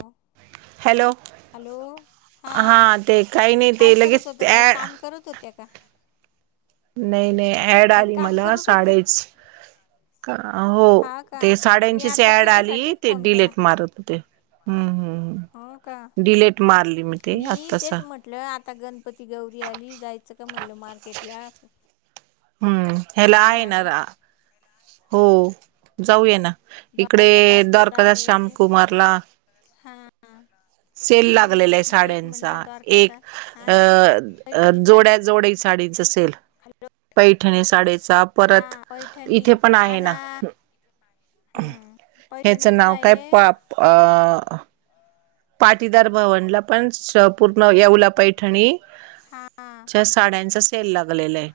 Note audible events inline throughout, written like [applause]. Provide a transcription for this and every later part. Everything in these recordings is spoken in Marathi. हो हॅलो हॅलो हा ते काही नाही काय ते करत लगेच होत्या काही ऍड काम करत होत त्या का नाही नाही ऍड काही आली काम मला करत होत्या साडेच हो हा का ते मी साड्यांचीच आता ऍड आली त्याच्यासाठीच ते फोन केला डिलेट मारत होते हम्म हम्म हो का हम्म, डिलेट मारली मी ते. आत्तासा. म्हटलं आता गणपती गौरी आली, जायचं का म्हटलं मार्केटला? हम्म ह्याला साड्या आहे आणायला ना, हो. जाऊया ना. इकडे द्वारकादासला द्वारकादास आहे श्याम कुमारला हा. सेल लागलेलाय हम्म तेच साड्यांचा. म्हणलं एक द्वारकादास हा अ पैठणीचा जोड्या जोडी साडीच सेल. पैठणी साडेचा. हा परत पैठणी इथे पण हा आहे ना. हम्म ह्याचं नाव काय पैठणीचाये. अ पाटीदार भवनला पण, पूर्ण येऊला पैठणी. हा जास् साड्यांचा सेल लागलेलाय.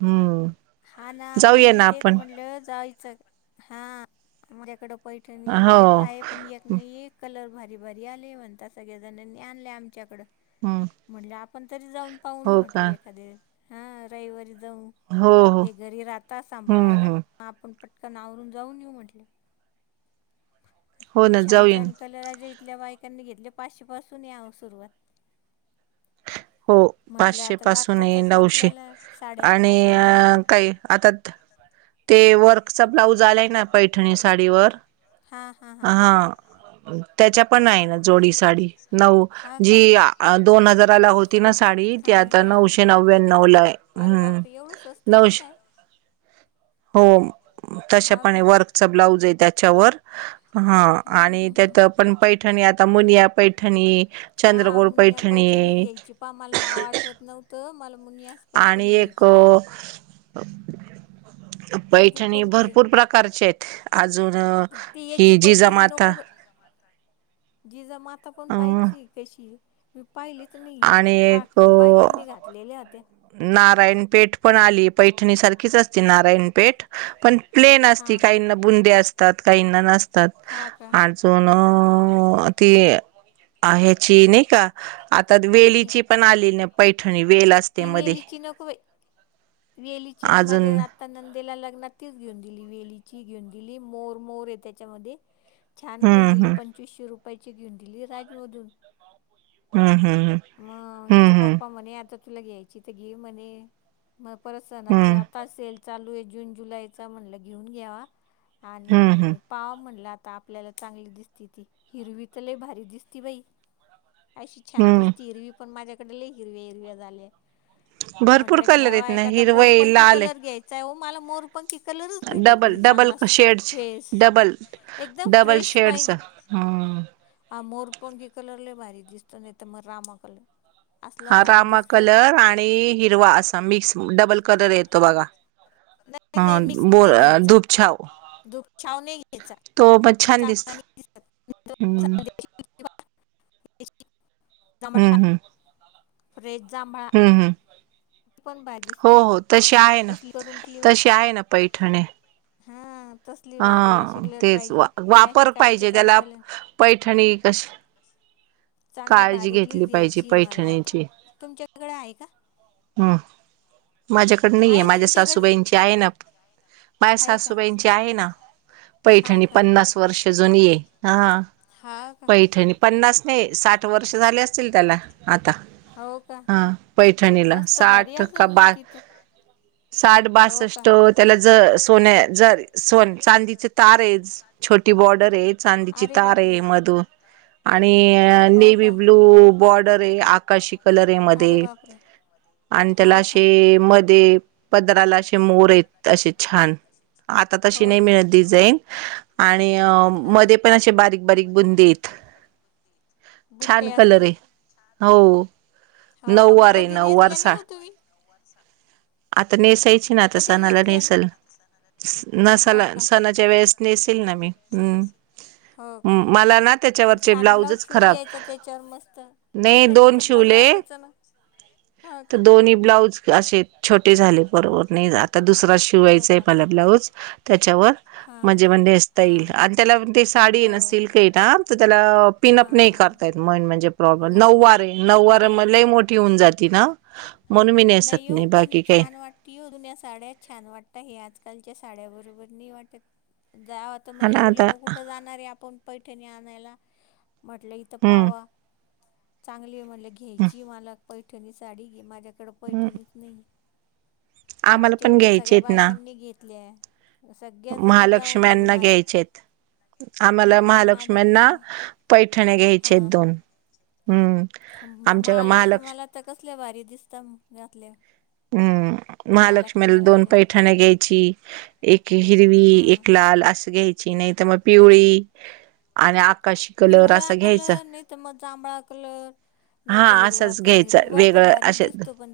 हम्म. हा ना मग जाऊया मी ना तेच आपण म्हणलं जायचं, हा. उद्याकडं पैठणी एक हो हाये. पण एक नी एक कलर भारी भारी आले म्हणता. सगळेजणनी आणलेय आमच्याकडं. ह. म्हटलं आपण तरी जाऊन पाहून येऊ म्हटलो एखादे. हा रविवारी जाऊ. हो हो हे घरी राहता हम्म सांभाळायला. हम्म म आपण पटकन आवरून जाऊन येऊ म्हटलं. हो ना छान जाऊया ना छान कलर आज इथल्या बायकांनी घेतले. पाचशे पासूने आओ सुरवात. हो पाचशे पासूने. नऊशे आपल्याला साड्या अशा न तशा आणि काय आता ते वर्कचा ब्लाऊज आलाय ना पैठणी साडीवर. हा. त्याच्या पण आहे ना जोडी साडी. नऊ हा का? जी दोन हजाराला हो ति ना साडी. ती हा आता हा. नऊशे नव्याण्व लाय. अरे हम्म बापरे एवढं स्वस्त नऊशे देताय [inaudible] हो. तशा हा पणे. का? वर्कच ब्लाऊजे त्याच्यावर. ह हम्म हम्म आणि हम्म हम्म. त्यात पण पै ठणी आता मुनिया पैठणी. हा चंद्रकोर मुनया पैठणीच पैठणी घ्यायची पहा. मला नाव आठवत नव्हतं. मला मुनिया आणि एक [inaudible] अजून पैठणी कोणतीय? भरपूर प्रकारचे आहेत अजून ती यची ही पैठणी जिजामाता नको ब जिजा माता पण अ पाहाचीय कशीये? मी पाहिली च नाही. आणि पाक एक खूप बायकांनी घातलेल्या होत्या. नारायणपेठ पण आलीय. पैठणी सारखीच असती नारायणपेठ. पण प्लेन असती. हां हां. काहींना बुंदे असतात. काहींना नसतात. अजून ती अ ह्याची नाही का? आता वेलीची का पण आली ना पैठणी. वेल अस ती वेलीची नको बाई. वेलीची मी माझ्या अजून ना आता नंदेला लग्नात तीच घेऊन दिली. वेलीचीय घेऊन दिली. मोर मोरे त्याच्यामध्ये. छान घेऊन हम्म दिली. पंचवीसशे रुपयाची घेऊन दिली राजमधून. हम्म हम्म हम्म. म इचे हम्म पप्पा म्हणे. आता तुला घ्यायची त घे म्हणे. मग परत हम्म सनाच आ हम्म ता सेल चालूये जून जुलैचा. म्हणलं घेऊन घ्यावा. हम्म आणि पाव म्हणल आता आपल्याला चांगली दिसती ती. हिरवी त लई भारी दिसती बाई. अशी छान हम्म हम्म दिसती हिरवी पण, माझ्याकडे लई हिरव्या हिरव्या झाल्या. भरपूर म्हटलं कलर आहेत घ्यावा ना एखादा हिरवय मोरपंखी लाल कलर घ्यायचाय हो मला मोर. पंखी कलरच भेटत डबल नाही डबल चांगला फेस शेडचे डबल एकदम फ्रेश पाहिजे. हा, हा मोरपंखी कलर लय भारी दिसतो. नाही त मग रामा कलर. असला हा भारी रामा दिसतो कलर आणि हिरवा असा मिक्स डबल कलर येतो बघा. नाही ह बोर धूपछाव धुपछाव नाही त्याचा [unintelligible] ह, [unintelligible] जांभळा फ्रेश जांभळा अह, ती पण भारी हो दिसते हो तशी आहे ना, तसली करून तशी आहे ना पैठणे. ह.. तसली भारी अशी कलर तेच पाहिजे वा हे असे वापर कायचे पाहिजे काही त्याला कलर पैठणी कशी चांगली काळजी भारीतलीच घेतली पाहिजे घ्यायची मला आता पैठणीची. तुमच्याकडे आहे का हम्म, माझ्याकड नाहीये. आहे माझ्या तुमच्याकडे सासूबाईची आहे ना, माय आहे का सासूबाईची आहे ना, हा पैठणी का पन्नास वर्ष जुनी ये. हा हा का पैठणी पन्नास नाही. साठ वर्ष झाले असतील त्याला, आता हो का हा पैठणीला. मस्त भारी साठ असेल मग कबा [inaudible] साठ हो का? बासष्ट त्याला ज सोन्या जर सोन चांदीचे तार आहेच. छोटी बॉर्डर आहे. चांदीची तार छोटे आहे मधुन आणि हो नेवी का? ब्लू बॉर्डर आहे. आकाशी कलर हे अरे मध्ये. बापरे! आणि त्याला हाव का? असे मध्ये पदराला असे मोर येत असे छान. आता तशी हो नाही का? मिळत डिझाईन आणि हा. मध्ये पण असे बारीक बारीक बुंदी आहेत. आहेत. छान बुट्टे कलर असतील आहे. हो. हो का? मग नऊवारी कधी नऊवार नेसल्या नाही सा हो तुम्ही? आता नेसायची. आता कधी सणाला नेसल हा नसाला का? सणाच्या वेळेस नेसेल ना मी. हम्, हो का? मला ना त्याच्यावरचे छान ब्लाऊज ब्लाउजच शिवून खराब घ्यायचा त्याच्यावर मस्त नाही दोन पैठणीच ब्लाऊज शिवले आणायचं न, हा का. कोणी ब्लाऊज असे छोटे झाले बरोबर नाही आता दुसरा हो शिवायचाय का मला ब्लाऊज. त्याच्यावर हां हां म्हणजे म्हणजे स्टाईल हां आणि त्याला ते साडी आहे ना, हो सिल्क आहे ना, तर त्याला पिन अप नाही हां करतायेत मन म्हणजे प्रॉबेम नाही नऊवारी नऊवारे हां मले लई मोठी होऊन जाती ना, म्हणून मी नेसत नाही. बाकी काय. ती रूण्या साड्या छान वाटता. हे आजकालच्या साड्या बरोबर नाही वाटत. जा मग आणि आता येवल्याले कुठ जाणार आहे आपण पैठणी आणायला. म्हटलं इथ हम्म पावा चांगली आहे म्हणलं घ्यायची मला पैठणी साडी. माझ्या इकडं हम्म. पैठणीच नाही. आम्हाला आमच्या पण इकडे घ्यायचे सगळ्या आहेत ना बायकांनी घेतल्या. सगळ्याजणी जाऊन घेऊन महालक्ष्म्यांना आल्या. घ्यायचे आहेत आम्हाला हम्म माझ्याकडे महालक्ष्म्यांना नाही. पैठणे घ्यायचे आहेत दोन. हम्म, मा आमच्या महालक्ष माहालक्ष्म्यालात कसल्या भारी दिसता घातल्यावर. हम्म, महालक्ष्म्याला दोन अशा पैठ थान घ्यायची. एक हिरवी हा. एक लाल असं घ्याय ची नाही त मग पिवळी आणि आकाशी कलर पिवळा असा घ्यायचा. कलर नाही तर मग जांभळा कलर नाही हा तर हिरवा असंच कलर घ्यायचं हिरवा तर वेगळं भारीच असे. दिसतो पण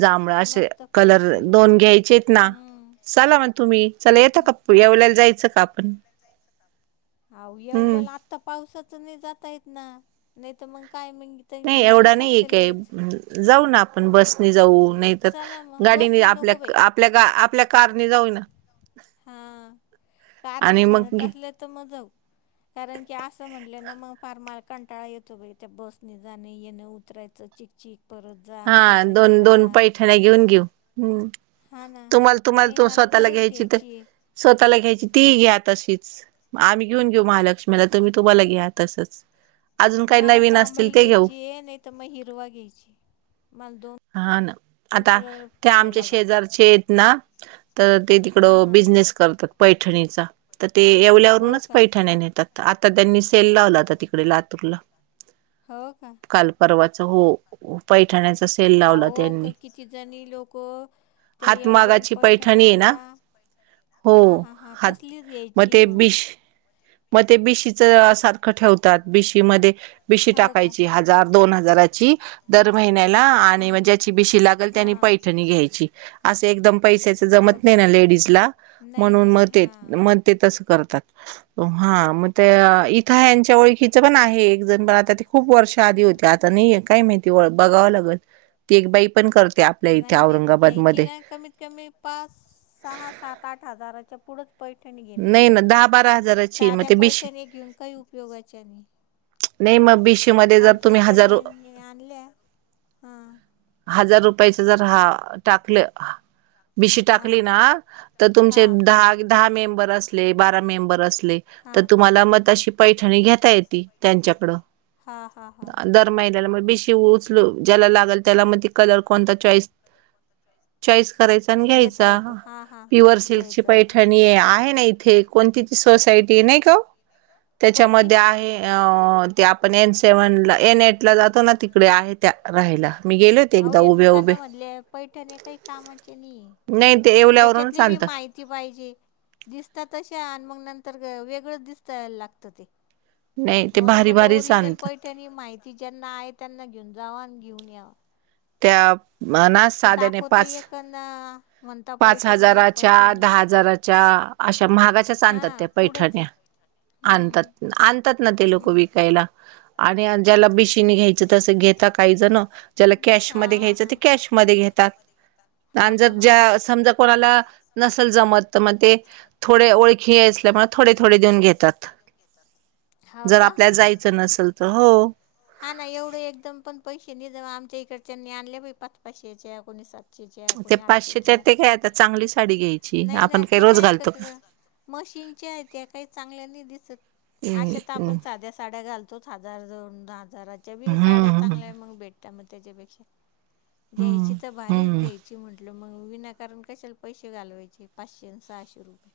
जांभळ असे मस्त कलर फ्रेश हिरवा दोन घ्यायचे आहेत ना हम्म चला मग तुम्ही. चला येतं का येवल्यायला जायचं का आपण जायचं अव हम्म येवलेला आत्ता पावसाच नाही जात येत ना, नाही तर मग काय म नाही एवढा नाही ए काय, जाऊ ना आपण बसनी जाऊ नाही,, चला मग गाडीने बसने आपल्या नको बाई आपल्या आपल्या कारने जाऊ ना कारणे आणि मग म्हणत असले तर म जाऊ. कारण की असं म्हटलं ना मग फार मला कंटाळा येतो बाहि त्या बसने जाणं येणं उतरायचं चिक. चीख परत जा हा तिथं हे दोन करा दोन पैठण्या घेऊन घेऊ, हम् हा ना तुम्हाला तुम्हाला नाही तो मला स्वतःला खरंच घ्यायची तर आहे स्वतःला घ्यायची ती घ्या तशीच आम्ही घेऊन घेऊ महालक्ष्मीला तुम्ही तुम्हाला घ्या तसंच- मला जांभळी घ्यायची नाही तर मग हिरवा घ्यायची मला दोन हा ना आता कलर ते फार भारी आमच्या आवडतात शेजारचे आहेत ना तर ते हां तिकडं हां हां बिझनेस करतात पैठणीचा तर ते हो एवल्यावरूनच का पैठण नेतात आता त्यांनी सेल लावला होता तिकडे लातूरला हो का कालपर्वाच हो पैठण्याच अहो, किती जणी लोक ते येवलऊन हातमागाची पैठणी आहे ना आणता हो हा, हा, हा हात तसलीच घ्यायची ते मग बिश मग ते बिशीच सारखं ठेवतात बिशी मध्ये बिशी हो का टाकायची हजार दोन हजारची दर महिन्याला हा आणि म्हणजे हा त्याची बिशी लागेल त्यानी हा पैठणी घ्यायची असं एकदम पैशच हो जमत नाही का ना लेडीजला नाही म्हणून नाही मत हां तेच ते तसंच करतात हा मग इथं यांच्या ओळखी हेच पण आहे एक जण पण आता ते खूप वर्ष आधी होते आता नाहीे काय माहिती ओळख बघाव लागल ती एक बाई पण करत नाही नाही घ्यायची नाही कमीत कमी पाच सहा सात आठ हजाराच्या पुढेच पैठण घेण नाही ना योग्य दहा बारा हजाराची मग साध्या ते बीशी पैठण घेऊन काही उपयोगाच्या आणि मी मग भिशी- आमच्या इकडने आणले हा हजार रुपयाच जर हा टाकलं बीशी हां टाकली ना तर तुमचे हां हां दहा दहा मेंबर असले, बारा मेंबर असले तर हां तुम्हाला मत तशी पैठणी घेता येते त्यांच्याकडून- हा हा हा महिग मग भिशी उचलू ज्याला लागल त्याला मग ते कलर कोणता चॉईस चॉईस करायचा आणि घेता घ्यायचा येतो हा हा प्युअर सिल्कची घ्यायचा येतो पैठणी आहे आहे ना इथे कोणती ती सोसायटी नाही का हो कोणती त्याच्यामध्ये आहे ते आपण एन सेव्हन ला एन एट ला जातो ना तिकडे आहे त्या राहायला मी गेलो होते एकदा उभे उभे पैठण काही कामाची नाही, नाही ते येवल्यावरूनच त्याच्यातली बी आणता माहिती पाहिजे दिसतात तशा आणि मग नंतर वेगळंच दिसत लागतं ते नाही ते म्हणून भारी म्हटलं भारीच ओरिजनल आणतात पैठणी माहिती ज्यांना आहे त्यांना घेऊन जाऊ आणि घेऊन यावं त्या म्हना साध्याने दाखवता पाच एकंदा म्हणता पाच पैठणी हजाराच्या दहा हजाराच्या अशा महागाची आणतात त्या पुढंच आहे पैठणी आणतात, हम्म आणतात ना ते लोक हम्म विकायला. आणि ज्याला भिशीने घ्यायचं तस घेता काही जण ज्याला कॅश हा मध्ये हा घ्यायच हा ते कॅशमध्ये घेतात. हा आणि हा जर हा ज्या समजा कोणाला नसेल जमत, तर मग ते थोडे ओळखी असले मग विचार थोडे थोडेऊन घेतात. जर आपल्या जायचं नसेल तर हो. हा ना एवढं एकदम पण पैसे नि ज आमच्या इकडच्यांनी आणले पाच, पाच, पाचशेच्या या कोणीसात पाचशेच्या ते कुणी आठशे पाचशेच्या च्या ते काय आता चांगली साडी घ्यायची नाही ना आपण काही ते रोज काय. घालतो मशीनच्या आहेत त्या काही चांगल्या नाही दिसत अशा तर हम्म आपण साध्या साड्या घालतो. तोच हजार दोन हजाराच्या बी साड्या हम्म चांगल्या मग भेटतात मग त्याच्यापेक्षा. घ्यायची तर भारीच हम्म घ्यायची म्ह मग विनाकारण कशाला पैसे घालवायचे पाचशे आणि सहाशे रुपये.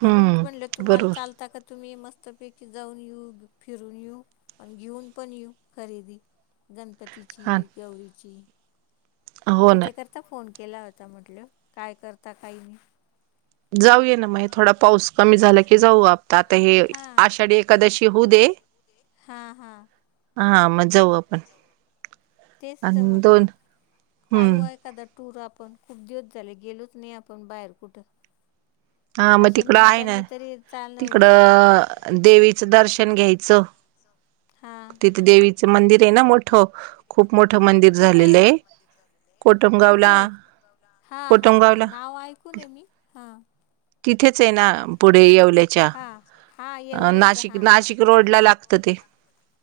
म्हणून म्हणलं हम्म तुम्हाला बरोबर चालता का तुम्ही मस्तपैकी जाऊन येऊ फिरून येऊ आणि घेऊन पण येऊ खरेदी गणपतीची हा गौरीची त्याच्याकर हो ना त्याच्या करता फोन केला होता म्हटल., काय करता काही नाही? जाऊया ना मग जाऊन थोडा येऊ पाऊस थोडा कमी झाला पाऊस की कमी जाऊ झाला की आप जाऊ आता हे आपण आषाढी एकादशी आषाढी होऊ दे एखकादशी हा -हा हा मज हा मग जावु तेच तर आणि म्हटलं दोन काढू हम्म आहे एखादा टूर आपण खूप दिवस झाले गेलोच नाही आपण बाहेर कुठं. हा म अशा तिकडं आहे ना निमतानी तरी चालणं होईल तिकडं देवीचं दर्शन घ्यायचं हां तिथे देवी तिच मंदिर आहे ना मोठं खूप मोठ मंदिर झालेलं हे. कुठे हे हा-हा -हा कोटमगावला नाव ऐकूून ये मी हा. तिथेच आहे ना पुढे येवले च्या हा हा अ येवल्याच हा. नाशिक रोड ला लागत ते.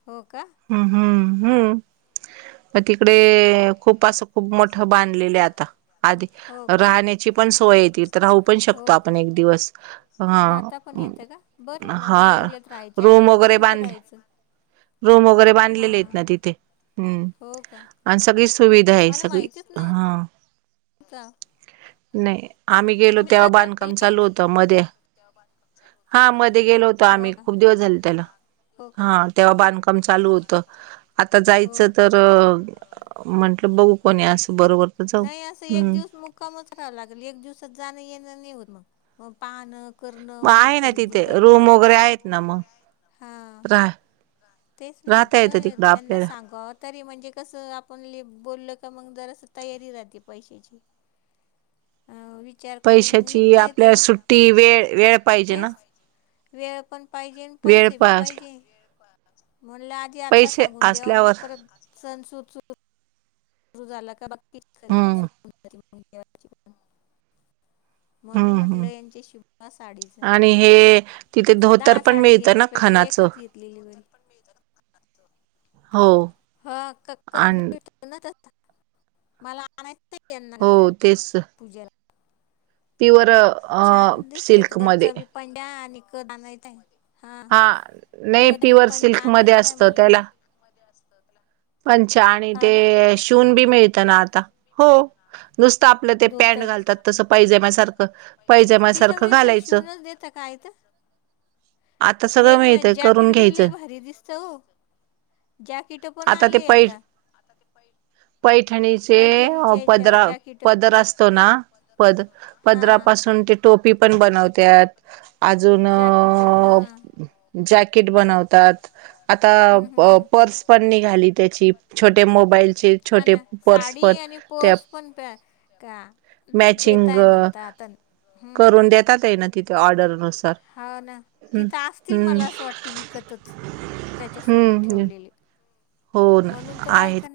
हो का हम्म -हम्म -हम्म मग तिकडे खूप अस खूप मोठं बांधलेलं आता आधी हो का. राहण्याची पण सोय आहे तिथं राहू पण शकतो. तो हो का. आपण एक दिवस हा, राहता पण येतं का बरं आहे ना मग हा येवल्यात राहायच्या रूम ऐवजी वगैरे तिथं बांधले राहायचं. रूम वगैरे हा बांधलेले आहेत ना तिथे हम्म. हो का? आणि सगळी सुविधा आहे मला सगळी माहितीच हा नव्हतं. नाही आम्ही गेलो तेव्हा बांधकाम तुम्ही चालू होत मध्ये हा मध्ये गेलो होतो. हो आम्ही का खूप दिवस झाल त्याला. हो का हा तेव्हा बांधकाम चालू होतं आता हो जायचं का. तर म्हटलं बघू कोणी असंल् बरोबर तर जाऊ हम् कमच राहां लागेल एक दिवसात जाणं येणं नाही होत मग मग पाहन मग आहे ना तिथे रूम वगैरे आहेत ना मग हां राह तेच न राहता म्हटलं येतं तिकडं याना आपल्याला सांगाव् तरी म्हणजे कसं आपण बोलल का मग जरास तयारी राह पैशाची अ विचार करून मग पैशाची निघता येत आपल्याला सुट्टी वेळ वेळ पाहिजे ना तेच वेळ पण पाहिजे आणि वेळ पैसे बी पा असला पाहिजे म्हण त आता पैसे सांगून देवा मग असल्यावर परत सन् सुद सुर झा का बाकी हम्म खरेदी प म्हणून हम्म म्हटलं हम्म यांच्या शिव [inaudible] साडीच आणि हे तिथे धोतर दहा पण साड्या मिळतं ना घेण्यापेक्षा खणाचं एकच घेतली डिलिव्हरी हो हा आणि [unintelligible] मला आणायचं आहे यांना हो घालायला पूजेला पिव्हर छान दिसतो तो वरचा बी पैया आणि क [inaudible] आहे हा नाही खण आणि प्युअर [inaudible] सिल्क मध्ये आणायचं आहे असतं मला यांना त्याला पंचा आणि हा ना ते शिवून बी मिळतं ना आता. हो नुसतं आपलं ते पॅन्ट धोतर घालतात. तसं पैजम्यासारखं पैजम्यासारखं घालायचं. सकाळी का आता सगळं मेन [inaudible] मिळतंय करून जॅकेट बि लय घ्यायचं भारी दिसत हो जॅकेट पण ते आलय पै आता. आता ते पै [inaudible] पैठणीचे पदरा जॅकेट पदर असतो. ना पद हां पदरापासून ते टोपी पण बनवत्यात अजून. जॅकेट हा जॅकिट बनवतात. आता हम्म हम्म हम्म पर्स पण निघाली. त्याची छोटे मोबाईल. हा ना साडी आणि पर्स पण का मॅचिंग देताय म्हणता आता [inaudible] हम करून देतात आहे ना तिथे करून देतात ऑर्डरनुसार हे. हाव ना तिथं अस [inaudible] हम्म असतील मला हम्म असं वाटतं विकतच त्याच्यासोबत हम्म ठेवलेले हो ना म्हणून तर बायकांना आहेत.